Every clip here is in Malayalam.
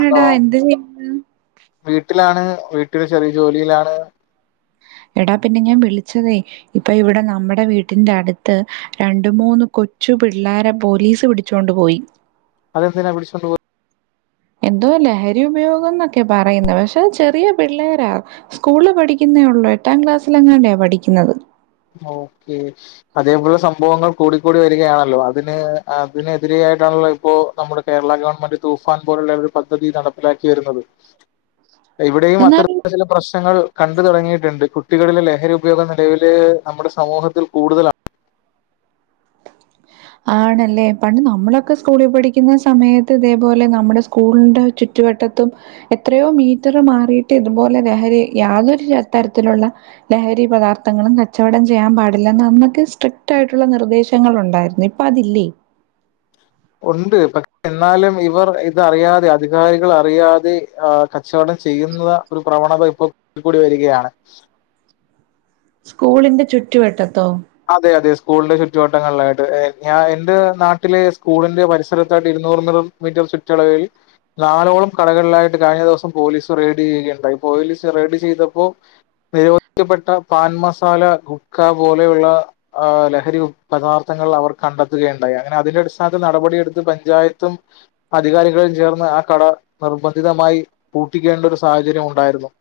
ഹലോ ചെയ്യാണ് വീട്ടിലാണ് വീട്ടില് ചെറിയ ജോലിയിലാണ്. എടാ പിന്നെ ഞാൻ വിളിച്ചതേ ഇപ്പൊ ഇവിടെ നമ്മടെ വീട്ടിന്റെ അടുത്ത് രണ്ട് മൂന്ന് കൊച്ചു പിള്ളാരെ പോലീസ് പിടിച്ചോണ്ട് പോയി. അത് എന്തിനാ പിടിച്ചോണ്ടു പോയ എന്തോ ലഹരി ഉപയോഗം എന്നൊക്കെ പറയുന്ന പക്ഷെ ചെറിയ പിള്ളേരാ സ്കൂളി പഠിക്കുന്നേ ഉള്ളൂ എട്ടാം ക്ലാസ്സില് എങ്ങാണ്ടെയാ പഠിക്കുന്നത്. ഓക്കെ അതേപോലെ സംഭവങ്ങൾ കൂടിക്കൂടി വരികയാണല്ലോ അതിന് അതിനെതിരെ ആയിട്ടാണല്ലോ ഇപ്പോ നമ്മടെ കേരള ഗവൺമെന്റ് തൂഫാൻ പോലുള്ള ഒരു പദ്ധതി നടപ്പിലാക്കി വരുന്നത് ഇവിടെയും അത്തരം എന്നാലും ചില പ്രശ്നങ്ങൾ കണ്ടു തുടങ്ങിയിട്ടുണ്ട് കുട്ടികളിലെ ലഹരി ഉപയോഗം നിലവില് നമ്മുടെ സമൂഹത്തിൽ കൂടുതൽ ആ ആണല്ലേ പണ്ട് നമ്മളൊക്കെ സ്കൂളി പഠിക്കുന്ന സമയത്ത് ഇതേപോലെ നമ്മുടെ സ്കൂളിന്റെ ചു ചുറ്റുവട്ടത്തും എത്രയോ മീറ്റർ മാറിയിട്ട് ഇതുപോലെ ലഹരി യാതൊരു തരത്തിലുള്ള ലഹരി പദാർത്ഥങ്ങളും കച്ചവടം ചെയ്യാൻ പാടില്ല നമ്മക്ക് സ്ട്രിക്റ്റ് ആയിട്ടുള്ള നിർദ്ദേശ ങ്ങളുണ്ടായിരുന്നു ഇപ്പൊ അതില്ലേ? ഉണ്ട് പക്ഷെ എന്നാലും ഇവർ ഇതറിയാതെ അധികാരികൾ അറിയാതെ ആഹ് കച്ചവടം ചെയ്യുന്ന ഒരു പ്രവണത ഇപ്പോ കൂടി വരികയാണ്. സ്കൂളിന്റെ ചുറ്റുവട്ടത്തോ? അതെ അതെ സ്കൂളിന്റെ ചുറ്റുവട്ടങ്ങളിലായിട്ട് ഞാൻ എന്റെ നാട്ടിലെ സ്കൂളിന്റെ പരിസരത്തായിട്ട് ഇരുന്നൂർ [unintelligible] മീറ്റർ ചുറ്റളവിൽ നാലോളം കടകളിലായിട്ട് കഴിഞ്ഞ ദിവസം പോലീസ് റെയ്ഡ് ചെയ്യുകയുണ്ടായി. പോലീസ് റെയ്ഡ് ചെയ്തപ്പോ നിരോധിക്കപ്പെട്ട പാൻ മസാല [unintelligible] ക്ക പോലെയുള്ള ആ ലഹരി പദാർത്ഥങ്ങൾ അവർ കണ്ടെത്തുകയുണ്ടായി അങ്ങനെ അതിന്റെ അടിസ്ഥാനത്ത് നടപടിയെടുത്ത് പഞ്ചായത്തും അധികാരികളിൽ ചേർന്ന് ആ കട നിർബന്ധിതമായി പൂട്ടിക്കേണ്ട ഒരു സാഹചര്യം ഉണ്ടായിരുന്നു.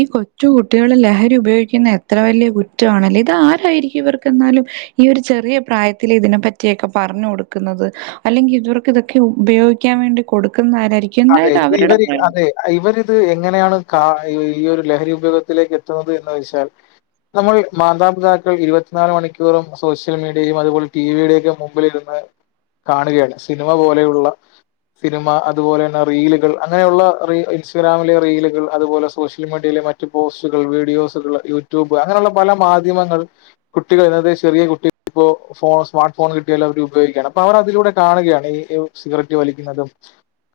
ഈ കൊറ്റു കുട്ടികളെ ലഹരി ഉപയോഗിക്കുന്ന എത്ര വലിയ കുറ്റാണല്ലെ! ഇത് ആരായിരിക്കും ഇവർക്ക് എന്നാലും ഈ ഒരു ചെറിയ പ്രായത്തില് ഇതിനെ പറ്റിയൊക്കെ പറഞ്ഞു കൊടുക്കുന്നത്. അല്ലെങ്കിൽ ഇവർക്ക് ഇതൊക്കെ ഉപയോഗിക്കാൻ വേണ്ടി കൊടുക്കുന്ന ആരായിരിക്കും എന്തായാലും അവരുടെ പ്രായം ഇവരി ത് എങ്ങനെയാണ് കാ ഈ ഒരു ലഹരി ഉപയോഗത്തിലേക്ക് എത്തുന്നത് എന്ന് വെച്ചാൽ, നമ്മൾ മാതാപിതാക്കൾ ഇരുപത്തിനാല് മണിക്കൂറും സോഷ്യൽ മീഡിയയും അതുപോലെ ടിവിയുടെ ഒക്കെ മു മ്പി ലിരുന്ന് കാണുകയാണ് സിനിമ പോലെയുള്ള സിനിമ, അ തുപോലെ തന്നെ റീലുകൾ അങ്ങനെയുള്ള റി ഇൻസ്റ്റഗ്രാമിലെ റീലൾ അതുപോലെ സോഷ്യൽ മീഡിയയിലെ മറ്റ് റ്റ് പോസ്റ്റുകൾ, വീഡിയോസുകൾ, യൂട്യൂബ് അങ്ങനെയുള്ള പല മാധ്യമങ്ങൾ, കുട്ടികൾ [unintelligible] ചെറിയ കുട്ടിക പ്പോ ഫോ സ്മാർട്ട് ഫോൺ കിട്ടിയാല അവർ ഉപയോഗിക്കുകാണ് അപ്പൊ അവർ അതിലൂടെ കാണുകയാണ് ഈ സിഗരറ്റ് വലിക്കുന്നതും,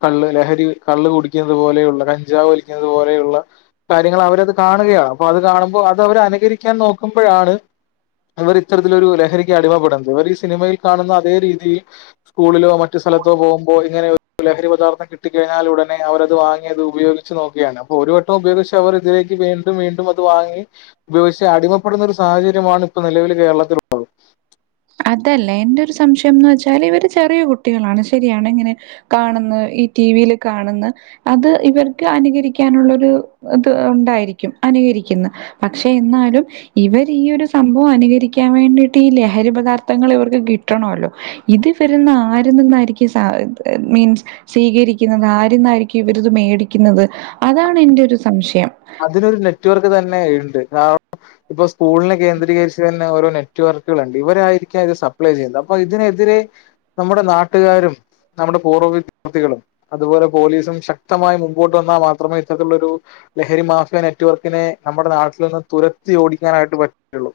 കള്ള് ലഹരി കള്ള് കുടിക്കുന്നത് പോലെയുള്ള കഞ്ചാവ് വലിക്കുന്നത് പോലെയുള്ള കാര്യങ്ങൾ അവരത് കാണുകയാണ് അപ്പൊ അത് കാണുമ്പോൾ അത് അവരെ അനുകരിക്കാൻ നോക്കുമ്പോഴാണ് ഇവർ ഇത്തരത്തിലൊരു ലഹരിക്ക് അടിമപ്പെടുന്നത് ഇവർ ഈ സിനിമയിൽ കാണുന്ന അതേ രീതിയിൽ സ്കൂളിലോ മറ്റു സ്ഥലതോ പോകുമ്പോ ഇങ്ങനെ ഒ രു ലഹരി പദാത്ഥം കിട്ടി കഴിഞ്ഞാലുടനെ അവത് വാങ്ങി അത് ഉപയോഗിച്ച് നോക്കുകയാണ് അപ്പോൾ ഒരു വട്ടം ഉപയോഗിച്ച് അവർ ഇതിലേക്ക് വെണ്ടി വീണ്ടും അത് വാങ്ങി ഉപയോഗിച്ച് അടിമപ്പെടുന്ന ഒരു സാഹചര്യമാണ് ഇപ്പ നിലവിൽ കേരളത്തിലുള്ളത്. അതല്ല എന്റെ ഒരു സംശയംന്ന് വെച്ചാൽ ഇവര് ചെറിയ കുട്ടികളാണ് ശരിയാണ് ഇങ്ങനെ, കാണുന്ന ഈ ടിവിൽ കാണുന്ന അത് ഇവർക്ക് അനുകരിക്കാനുള്ളോരു ഇത് ഉണ്ടായിരിക്കും അനുകരിക്കുന്ന പക്ഷെ എന്നാലും ഇവർ ഈ ഒരു സംഭവം അനുകരിക്കാൻ വേണ്ടിട്ട് ഈ ലഹരി പദാർത്ഥ ത്ഥങ്ങൾ ഇവർക്ക് കിട്ടണല്ലോ ഇത് വരുന്ന ആരന്ന്ന്നായിരിക്കും സാധ മീൻസ് സ്വീകരിക്കുന്നത്, ആരുന്നായിരിക്കും ഇവരത് മേടിക്കുന്നത്, അതാണ് എന്റെ ഒരു സംശയം. അതിനൊരു നെറ്റ് വർക്ക് തന്നെ ഉണ്ട്. പ്പൊ സ്കൂളിനെ കേന്ദ്രീകരിച്ച് തന്നെ ഓരോ നെറ്റ് വർക്കുകളുണ്ട്. ഇവരായിരിക്കാം ഇത് സപ്ലൈ ചെയ്യുന്നത് അപ്പൊ ഇതിനെതിരെ നമ്മുടെ നാട്ടുകാരും നമ്മുടെ പൂർവ്വ വിദ്യാർത്ഥികളും. അതുപോലെ പോലീസും ശക്തമായി മുമ്പോട്ട് വന്നാൽ മാത്രമേ ഇത്തരത്തിലുള്ളൊരു ലഹരി മാഫിയ നെറ്റ് വർക്കിനെ നമ്മുടെ നാട്ടിൽന്ന് തുരത്തി ഓടിക്കാനായിട്ട് പറ്റുള്ളൂ.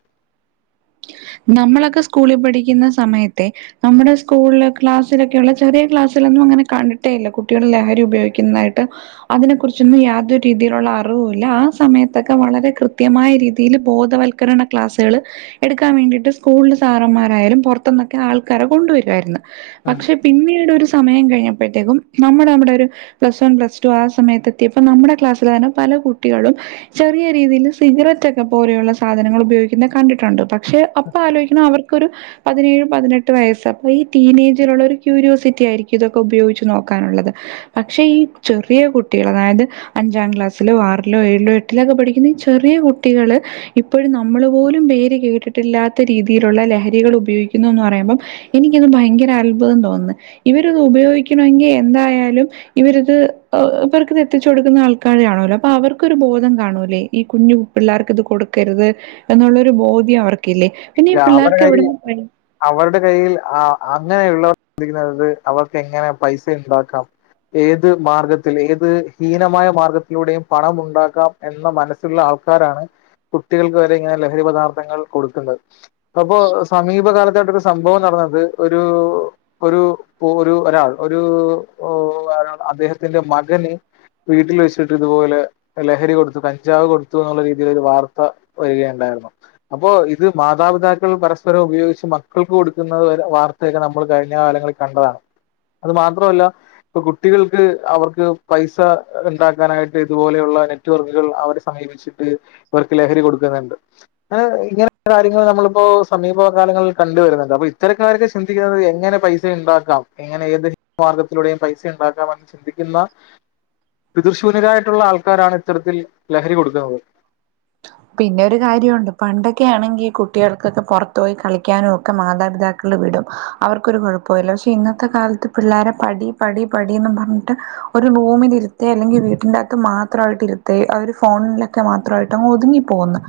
നമ്മളൊക്കെ സ്കൂളി പഠിക്കുന്ന സമയത്തെ നമ്മുടെ സ്കൂളില് ക്ലാസ്സിലൊക്കെയുള്ള ചെറിയ ക്ലാസ്സിലൊന്നും അങ്ങനെ കണ്ടിട്ടേ ഇല്ല കുട്ടികൾ ലഹരി ഉപയോഗിക്കുന്നതായിട്ട്. അതിനെ കുറിച്ചൊന്നും യാതൊരു രീതിയിലുള്ള അറിവുല്ല. ആ സമയത്തൊക്കെ വളരെ കൃത്യമായ രീതിയിൽ ബോധവൽ കരണ ക്ലാസ്സുകൾ എടു ക്കാൻ വേണ്ടിട്ട് സ്കൂള സാറന്മാരായാലും പുറത്ത്ന്നൊക്കെ ആൾക്കാരെ കൊണ്ടുവരുവായിരുന്നു. പക്ഷെ പിന്നീട് ഒരു സമയം കഴിഞ്ഞപ്പോഴത്തേക്കും നമ്മള് നമ്മുടെ ഒരു പ്ലസ് വൺ പ്ലസ് ടു ആ സമയത്ത് എത്തിയപ്പ നമ്മുടെ ക്ലാസ്സില് തന്നെ പല കുട്ടികളും ചെറിയ രീതിയിൽ സിഗരറ്റൊക്കെ പോലെയുള്ള സാധനങ്ങൾ ഉപയോഗിക്കുന്ന കണ്ടിട്ടുണ്ട് പ ക്ഷെ അപ്പ ആലോയ്ക്കണ അവർക്കൊരു പതിനേഴ് പതിനെട്ട് വയസ്സ് അപ്പ ഈ ടീനേജിലുള്ള ഒരു ക്യൂരിയോസിറ്റി ആയിരിക്കും ഇതൊക്കെ ഉപയോഗിച്ച് നോക്കാനുള്ളത് പക്ഷെ ഈ ചെറിയ കുട്ടികൾ അതായത് അഞ്ചാം ക്ലാസ്സിലോ ആറിലോ ഏഴിലോ എട്ടിലോ ഒക്കെ പഠിക്കുന്ന ഈ ചെറിയ കുട്ടികള് ഇപ്പോഴും നമ്മൾ പോലും പേര് കേട്ടിട്ടില്ലാത്ത രീതിയിലുള്ള ലഹരികൾ ഉപയോഗിക്കുന്നു എന്ന് പറയുമ്പം എനിക്കന്ന് ഭയങ്കര അത്ഭുതം തോന്നുന്നു. ഇവരത് ഉപയോഗിക്കണമെങ്കിൽ എന്തായാലും, ഇവരിത് ഇവർക്കിത് എത്തിച്ചു കൊടുക്കുന്ന ആൾക്കാര കാണോല്ലോ അപ്പൊ അവർക്കൊരു ബോധം കാണൂലേ ഈ കുഞ്ഞു പിള്ളേർക്ക് ഇത് കൊടുക്കരുത് എന്നുള്ളൊരു ബോധ്യം അവർക്കില്ലേ പിന്നെ ഈ അവരുടെ കയ്യിൽ പിള്ളേർക്ക് എവിടെ നിന്ന്,, അവരുടെ കയ്യിൽ ആ അങ്ങനെയുള്ളവർ ശ്രദ്ധിക്കുന്നത് അവർക്ക് എങ്ങനെ പൈസ ഉണ്ടാക്കാം ഏത് മാർഗത്തിൽ ഏത് ഹീനമായ മാർഗത്തിലൂടെയും പണം ഉണ്ടാക്കാം എന്ന മനസ്സിലുള്ള ആൾക്കാരാണ് കുട്ടികൾക്ക് വരെ ഇങ്ങനെ ലഹരി പദാർത്ഥങ്ങൾ കൊടുക്കുന്നത് അപ്പൊ സമീപകാലത്തായിട്ടൊരു സംഭവം നടന്നത് ഒരു ഒരു ഒരു ഒരാൾ ഒരുരാ അദ്ദേഹത്തിന്റെ മകന് വീട്ടിൽ വെച്ചിട്ട് ഇതുപോലെ ലഹരി കൊടുത്തു കഞ്ചാവ് കൊടുത്തു എന്നുള്ള രീതിയിൽ ഒരു വാർത്ത വരികയുണ്ടായിരുന്നു അപ്പോ ഇത് മാതാപിതാക്കൾ പരസ്പരം ഉപയോഗിച്ച് മക്കൾക്ക് കൊടുക്കുന്ന വര വാർത്തയൊക്കെ നമ്മൾ കഴിഞ്ഞ കാലങ്ങളിൽ കണ്ടതാണ് അത് മാത്രല്ല ഇപ്പൊ കുട്ടികൾക്ക് അവർക്ക് പൈസ ഉണ്ടാക്കാനായിട്ട് ഇതുപോലെയുള്ളെ നെ നെറ്റ്‌വർക്കുകൾ അവരെ സമീപിച്ചിട്ട് ഇവർക്ക് ലഹരി കൊടുക്കുന്നുണ്ട് ഇങ്ങനെ ഇങ്ങനെ കാര്യങ്ങൾ നമ്മളിപ്പോ സമീപ കാലങ്ങളിൽ കണ്ടുവരുന്നുണ്ട് അപ്പൊ ഇത്തരക്കാരൊക്കെ ചിന്തിക്കുന്നത് എങ്ങനെ പൈസ ഉണ്ടാക്കാം ഇങ്ങനെ ഏത് മാർഗത്തിലൂടെയും പൈസ ഉണ്ടാക്കാമെന്ന് ചിന്തിക്കുന്ന പിതൃശൂന്യരായിട്ടുള്ള ആൾക്കാരാണ് ഇത്തരത്തിൽ ലഹരി കൊടുക്കുന്നത് പിന്നെ ഒരു കാര്യമുണ്ട് പണ്ടൊക്കെ ആണെങ്കിൽ കുട്ടികൾക്കൊക്കെ പുറത്ത് പോയി കളിക്കാനും ഒക്കെ മാതാപിതാക്കൾ വിടും അവർക്കൊരു കുഴപ്പമല്ല പക്ഷേ ഇന്നത്തെ കാലത്ത് പിള്ളേരെ പടി പടി പടി പടിന്നും പറഞ്ഞിട്ട് ഒരു റൂമിൽ ഇരുത്തേ അല്ലെങ്കിൽ വീട്ടിറ്ൻകത്ത് മാത്രമായിട്ട് ഇരുത്തെ അവര് ഫോണിലൊക്കെ മാത്രമായിട്ട് അങ്ങ് ഒതുങ്ങി പോവുന്നു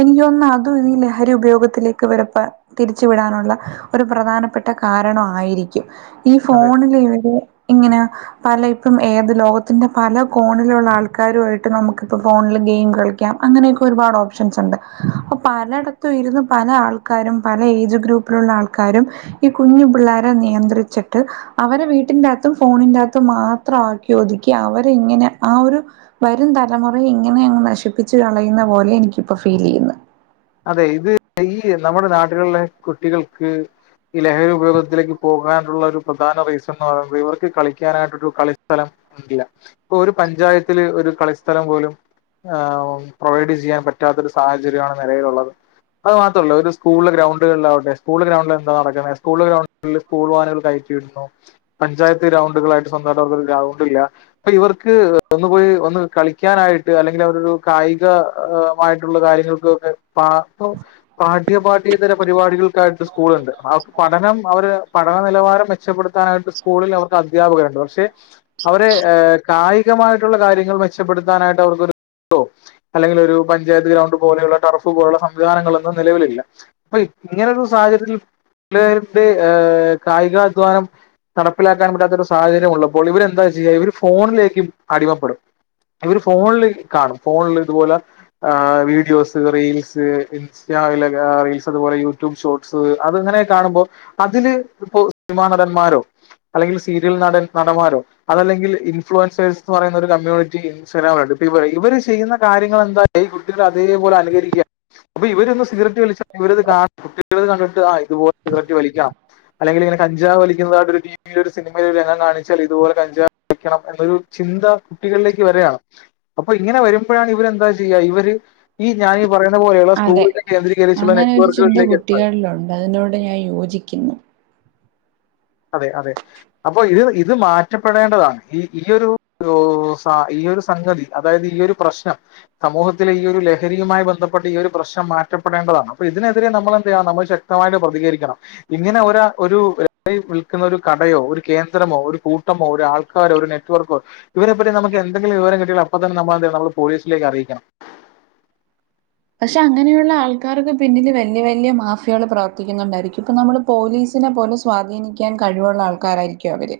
എനിക്ക് തോന്നണ അതും ഈ ലഹരി ഉപയോഗത്തിലേക്ക് വരുമ്പം തിരിച്ചു വിടാനുള്ള ഒരു പ്രധാനപ്പെട്ട കാരണം ആയിരിക്കും ഈ അതെ ഫോണിൽ ഇവര് ഇങ്ങനെ പല ഇപ്പം ഏത് ലോകത്തിന്റെ പല കോണിലുള്ള ആൾക്കാരുമായിട്ട് നമുക്കിപ്പോ ഫോണില് ഗെയിം കളിക്കാം ക്കാം അങ്ങനെയൊക്കെ ഒരുപാട് ഓപ്ഷൻസ് ഉണ്ട് അപ്പം പലയിടത്തും ഇരുന്ന് പല ആൾക്കാരും പല ഏജ് ഗ്രൂപ്പിലുള്ള ആൾക്കാരും ഈ കുഞ്ഞു പിള്ളോരെ നിയന്ത്രിച്ചിട്ട് അവരെ വീട്ടിന്റെകത്തും ഫോണിന്റെ അകത്തും മാത്രം ആക്കി ഒതുക്കി അവരെ ഇങ്ങനെ ആഹ് ഒരു വരും തലമുറയെ ഇങ്ങനെ അങ്ങ് നശിപ്പിച്ച് കളയുന്ന പോലെ എനിക്കിപ്പോ ഫീൽ ചെയ്യുന്നു അതെ ഇത് ഈ നമ്മുടെ നാട്ടിലിലുളള കുട്ടികൾക്ക് ഈ ലഹരി ഉപയോഗത്തിലേക്ക് പോകാനുള്ള ഒരു പ്രധാന റീസൺ എന്ന് പറയുന്നത് ഇവർക്ക് കളിക്കാനായിട്ടൊരു കളിസ്ഥലം ഇല്ല ഇപ്പൊ ഒരു പഞ്ചായത്തില് ഒരു കളിസ്ഥലം പോലും ആഹ് പ്രൊവൈഡ് ചെയ്യാൻ പറ്റാത്തൊരു സാഹചര്യമാണ് നിലവിലുള്ളത് അത് മാത്രമല്ലേ ഒരു സ്കൂള് ഗ്രൗണ്ടുകളിൽ ആവട്ടെ സ്കൂള് ഗ്രൗണ്ടിൽ എന്താ നടക്കുന്നേ സ്കൂൾ ഗ്രൗണ്ട് സ്കൂൾ വാഹനങ്ങളിൽ കയറ്റിയിടുന്നു പഞ്ചായത്ത് ഗ്രൗണ്ടുകളൾളായിട്ട് സ്വന്തമായിട്ട് അവർക്കൊരു ഗ്രൗണ്ട് ഇല്ല അപ്പൊ ഇവർക്ക് ഒന്ന് പോയി ഒന്ന് കളിക്കാനായിട്ട് അല്ലെങ്കിൽ അവിടെയൊരു കായിക,, മായിട്ടുള്ള കാര്യങ്ങൾക്കൊക്കെ പാഠ്യപാഠ്യതര പരിപാടികൾക്കായിട്ട് സ്കൂളുണ്ട് പഠനം അവര് പഠനനിലവാരം വെ രക്ഷപ്പെടുത്താനായിട്ട് സ്കൂളിൽ അവർക്ക് അധ്യാപകരുണ്ട് പക്ഷേ,, അവരെ കായികമായിട്ടുള്ള കാര്യങ്ങൾക്ക് മെച്ചപ്പെടുത്താനായിട്ട് അവർക്കൊരു ഉണ്ടോ അല്ലെങ്കിൽ ഒരു പഞ്ചായത്ത് ഗ്രൗണ്ട് പോലെയുള്ള ടർഫ് പോലുള്ള സംവിധാനങ്ങളൊന്നും നിലവിലില്ല അപ്പൊ ഇങ്ങനെ ഒരു സാഹചര്യത്തിൽ പിള്ളാരിന്റെ ആഹ് കായികാധ്വാനം നടപ്പിലാക്കാൻ പറ്റാത്ത ഒരു സാഹര്യമുള്ളപ്പോ ഇവരെന്താ ചെയ്യാ ഇവർ ഫോണിലേക്കും അടിമപ്പെടും ഇവര് ഫോണിൽ കാണും ഫോണിൽ ഇതുപോലെ വീഡിയോസ് റീൽസ് ഇൻസ്റ്റയിലൊക്കെ റീൽസ് അതുപോലെ യൂട്യൂബ് ഷോർട്സ് അതങ്ങനെ കാണുമ്പോൾ അതില് ഇപ്പോ സിനിമാ നടന്മാരോ അല്ലെങ്കിൽ സീരിയൽ നടൻ നടന്മാരോ. അതല്ലെങ്കിൽ ഇൻഫ്ലുവൻസേഴസ്ന്ന് പറയുന്ന ഒരു കമ്മ്യൂണിറ്റി ഇൻസ്റ്റഗ്രാമിലുണ്ട്പ്പ ഇവ ഇവര് ചെയ്യുന്ന കാര്യങ്ങളെന്ത ഈ കുട്ടികൾ അതേപോലെ അനുകരിക്ക്യാ. അപ്പൊ ഇവരൊന്ന് സിഗരറ്റ് വലിച്ചാ ഇവരത് കാണും കുട്ടികളത് കണ്ടിട്ട് ആഹ് ഇതുപോലെ സിഗരറ്റ് വലിക്കാം. അല്ലെങ്കില്ങ്ങനെ കഞ്ചാവ് വലിക്കുന്നതായിട്ടൊരു ടീ. ഈ ഒരു സിനിമയിലെ രംഗം കാണിച്ചാൽ ഇതുപോലെ കഞ്ചവലിക്കണം എന്നൊരു ചിന്ത. കുട്ടികൾലേക്ക് വര്യാണ് അപ്പൊ ഇങ്ങനെ വരുമ്പഴാണ് ഇവരെന്താ ചെയ്യ ഇവര്. ഈ ഞാൻ ഈ പറയുന്ന പോലെയുള്ള അതെ സ്കൂളിനെ കേന്ദ്രീകരിച്ചുള്ള അങ്ങനൊരു ചിന്ത നെറ്റ്വർക്കുകളിലേക്ക് എത്തുന്നത് കുട്ടികൾലു അതിനോട് ഞാൻ യോജിക്ക്ന്നു. അതെ അതെ. അപ്പൊ ഇത് ഇത് മാറ്റപ്പെടേണ്ടതാണ് ഈ ഈ ഒരു രൂ സാ ഈ ഒരു സംഗതി അതായത് ഈ ഒരു. പ്രശ്നം. സമൂഹത്തിലെ ഈ ഒരു ലഹരിയുമായി ബന്ധപ്പെട്ട ഈ ഒരു പ്രശ്നം മാറ്റപ്പെടേണ്ടതാണ് അപ്പൊ ഇതിനെതിരെ നമ്മൾ എന്തെയ്യാ നമ്മൾ ശ ക്തമായിട്ട് പ്രതികരിക്കണം ഇങ്ങനെ ഒരാ ഒരു വിൽക്കുന്ന ഒരു കടയോ ഒരു കേന്ദ്രമോ ഒരു കൂട്ടമോ ഒരു ആൾക്കാരോ ഒരു നെറ്റ് വർക്കോ. ഇവരെപ്പറ്റി നമക്ക് എന്തെിലും വിവരം കിട്ടയാൽ അപ്പ തന്നെ നമ്മളെന്തെയ്യ നമ്മള് പോലീസിലേക്ക് അറിയിക്കണം. പക്ഷേ അങ്ങനെയുള്ള ആൾക്കാർക്ക് പിന്നില് വല്ല്യ വല്ല്യ മാഫിയാള് പ്രവർത്തിക്കുന്നുണ്ടായിരിക്കും ഇപ്പം നമ്മള്. പോലീസിനെ പോലെ സ്വാധീനിക്ക്യാൻ കഴിവുള്ള ആൾക്കാരായിരിക്ക്യു അവര്.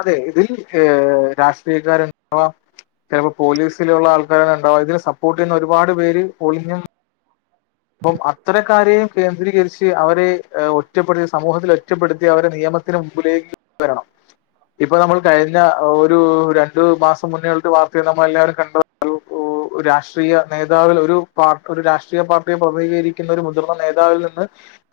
അതെ ഇതിൽ ഏ രാഷ്ട്രീയക്കാരണ്ടവാ ചെലപ്പ പോലീസിലുള്ള ആൾക്കാരണ്ടാവ ഇതിന് സപ്പോർട്ട് ചെയ്യുന്ന ഒരുപാട് പേര് ഒളിഞ്ഞും. പ്പം അത്തരക്കാരെയും കേന്ദ്രീകരിച്ച് അവരെ എ ഒറ്റപ്പെടുത്തി സമൂഹത്തിൽ ഒറ്റപ്പെടുത്തി അവരെ നിയമ ത്തിന് മുമ്പിലേക്ക് വരണം. ഇപ്പ നമ്മൾ കഴിഞ്ഞ ഒരു രണ്ടു മാസം മുന്നെയുള്ള ഒരു വാർത്തെ നമ്മൾ എല്ലാവരും കണ്ട ഒരൂ. ഉ രാഷ്ട്രീയ നേതാവിൽ ഒരു പാ ഒരു രാഷ്ട്രീയ പാർ ട്ടിയെ പ്രതികരിക്കുന്ന ഒരു മുതിർന്ന നേതാവിൽ നിന്ന്.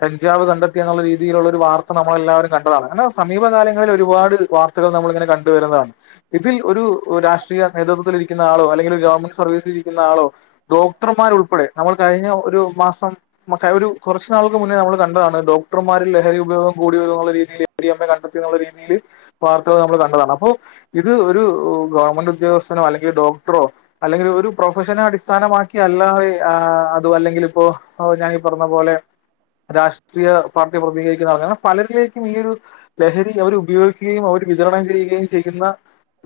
കഞ്ചാവ് കണ്ടെത്തിയ എന്നുള്ള രീതിയിലുള്ള ഒരു വാർത്ത നമ്മളെല്ലാവരും കണ്ടതാണ് അലോ സമീപകാലങ്ങളിൽ ഒരുപാട് വാർ ക്കള് നമ്മളിങ്ങനെ കണ്ടുവരുന്നതാണ്. ഇതിൽ ഒരു രാഷ്ട്രീയ നേതൃത്വത്തിലിരിക്കുന്ന ആളോ അല്ലെങ്കിൽ ഗവൺമെന്റ് സർവീസിലിരിക്കുന്ന ആളോ. ഡോക്ടർമാരുൾപ്പെടെ നമ്മൾ കഴിഞ്ഞ ഒരു മാസം. മ കയൊരു കൊറച്ച് നാൾക്ക് മുന്നേ നമ്മള് കണ്ടതാണ് ഡോക്ടർമാരിൽ ലഹരി ഉപയോഗം കൂടി വരുന്നുള്ള രീതിയില്. എം ഡി എമ്മെ കണ്ടെത്തിന്നുള്ള രീതിയില് വാർത്തകൾ നമ്മള് കണ്ടതാണ് അപ്പോ. ഇത് ഒരു ഗവൺമെന്റ് ഉദ്യോഗസ്ഥനോ അല്ലെങ്കി ഡോക്ടറോ. അല്ലെങ്കിൽ ഒരു പ്രൊഫഷനെ അടിസ്ഥാനമാക്കി അല്ലാതെ ആ. തു അല്ലെങ്കില് പ്പോ ഓ ഞാനീ പറഞ്ഞ പോലെ. രാഷ്ട്രീയ പാർട്ടി പ്രതികരിക്കുന്നവ അങ്ങനെ പലരിലേക്കും ഈ ഒരു. ലഹരി അവര് ഉപയോഗിക്കുകയും അവര് വിതരണം ചെയ്യുകയും ചെയ്യുന്ന.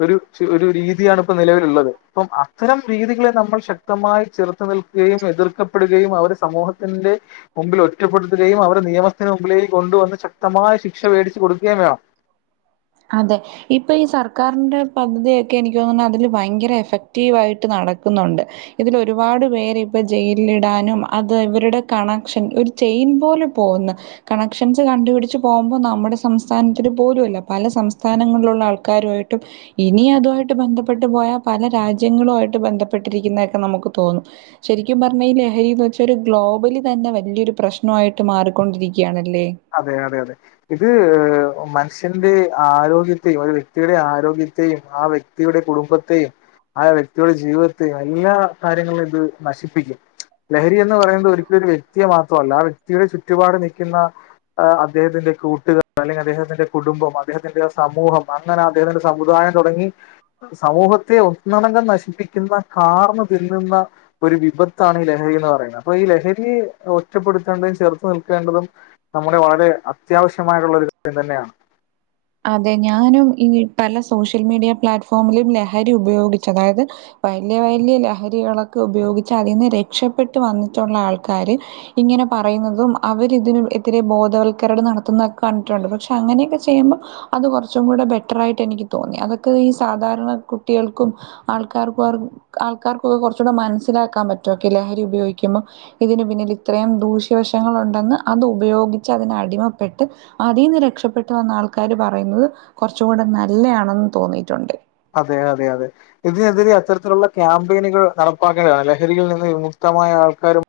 ഒരു ച് ഒരു രീതിയാണ് ഇപ്പ നിലവില്ള്ളത് പ്പം അത്തരം രീതികളെ നമ്മൾ ശ ക്തമായി ചെറുത്ത് നിൽക്കുകയും എതിർക്കപ്പെടുകയും അവര് സമൂഹത്തിന്റെ. മുമ്പിൽ ഒറ്റപ്പെടുത്തുകയും അവരെ നിയമത്തിന് മുമ്പിലേക്ക് കൊണ്ടുവന്ന് ശക്തമായ ശിക്ഷ വേടിച്ച് കൊടുക്കേം വേണം. അതെ. ഇപ്പ ഈ സർക്കാറ്ൻ്റെ പദ്ധതിയൊക്കെ എനിക്ക് തോന്നുന്നു അതില് ഭയങ്കര എഫക്റ്റീവായിട്ട് നടക്കുന്നുണ്ട്. ഇതിൽ ഒരുപാട് പേര് ഇപ്പ ജയിൽടാനും അത് ഇവരുടെ കണക്ഷൻ ഒരു. ചെയിൻ പോലെ പോവുന്ന് കണക്ഷൻസ് കണ്ടുപിടിച്ച് പോകുമ്പൊ നമ്മുടെ സംസ്ഥാനത്തില് പോലുഅല്ല. പല സംസ്ഥാനങ്ങൾലുള്ള ആൾക്കാരുമായിട്ടും. ഇനി അതുവായിട്ട് ബന്ധപ്പെട്ട് പോയാ പല രാജ്യങ്ങളുവായിട്ട് ബന്ധപ്പെട്ടിരിക്കുന്നെക്കെ നമുക്ക് തോന്നും. ശരിക്കും പറഞ്ഞാ ഈ ലഹരിന്ന് വെച്ചാ ഒരു ഗ്ലോബലി തന്നെ വലിയൊരു പ്രശ്നമായിട്ട് മാറിക്കൊണ്ടിരിക്കുകയണല്ലേ അതെ അതെ അതെ ഇത് മനുഷ്യന്റെ ആരോഗ്യത്തെയും ഒരു വ്യക്തിയുടെ ആരോഗ്യത്തെയും ആ വ്യ വ്യക്തിയുടെ കുടുംബത്തെയും ആ വ്യക്തിയുടെ ജീവിതത്തെയും എല്ലാ കാര്യങ്ങളും ഇത് നശിപ്പിക്കും ലഹരി എന്ന് പറയുന്നത് ഒരിക്കല ഒരു വ്യക്തിയ മാത്രമല്ല ആ വ്യക്തിയുടെ ചുറ്റുപാട് നിൽക്കുന്ന അദ്ഹത്തിന്റെ കൂട്ടുക അല്ലെങ്കിൽ അദ്ദേഹത്തിന്റെ കുടുംബം അദ്ദേഹത്തിന്റെ സമൂഹം അങ്ങനെ അദ്ദേഹത്തിന്റെ സമുദായം തുടങ്ങി സമൂഹത്തെ ഒന്നണങ്കം നശിപ്പിക്കുന്ന കാർന്ന് തിന്നുന്ന ഒരു വിപത്താണ് ഈ ലഹരി എന്ന് പറയുന്നത് അപ്പൊ ഈ ലഹരിയെ ഒറ്റപ്പെടുത്തേണ്ടതും ചേർത്ത് നിൽക്കേണ്ടതും നമ്മുടെ വളരെ അത്യാവശ്യമായിട്ടുള്ള ഒരു കാര്യം തന്നെയാണ് അതെ ഞാനും ഈ പല സോഷ്യൽ മീഡിയ പ്ലാറ്റ്ഫോമിലും ലഹരി ഉപയോഗിച്ച് അതായത് വലിയ വലിയ ലഹരികളൊക്കെ ഉപയോഗിച്ച് അതിൽ നിന്ന് രക്ഷപപ്പെട്ട് വന്നിട്ടുള്ള ആൾക്കാാര് ഇങ്ങനെ പറയുന്നതും അവരി ഇതിന് ഇത്തിരെ ബോധവത്ക്കരണം നടത്തുന്നൊക്കെ കണ്ടിട്ടുണ്ട് പക്ഷെ അങ്ങനെയൊക്കെ ചെയ്യുമ്പം അത് കുറച്ചും കൂടെ ബെറ്റർായിട്ട് എനിക്ക് തോന്നി അതൊക്കെ ഈ സാധാരണ കുട്ടികൾക്കും ആൾക്കാർക്ക ആൾക്കാർക്കൊക്കെ കുറച്ചൂ മനസ്സിലാക്കാൻ പറ്റുമൊക്കെ ലഹരി ഉപയോഗിക്കുമ്പോ ഇതിന് പിന്നിൽ ഇത്രയും ദൂഷ്യവശങ്ങ ഉണ്ടെന്ന് അത് ഉപയോഗിച്ച് അതിനന് അടിമപ്പെട്ട് അതീന്ന് രക്ഷപ്പെട്ടു വന്ന ആൾക്കാാര് പറയുന്നത് കുറച്ച കൂടെ നല്ലയാണെന്ന് തോന്നിയിട്ടുണ്ട് അതെ അതെ അതെ ഇതിനെതിരെ അത്തരത്തിലുള്ള ക്യാമ്പയിനുകൾ നടപ്പാക്കേണ്ടതാണ് ലഹരിയിൽ നിന്ന് വിമുക്തമായ ആൾക്കാരും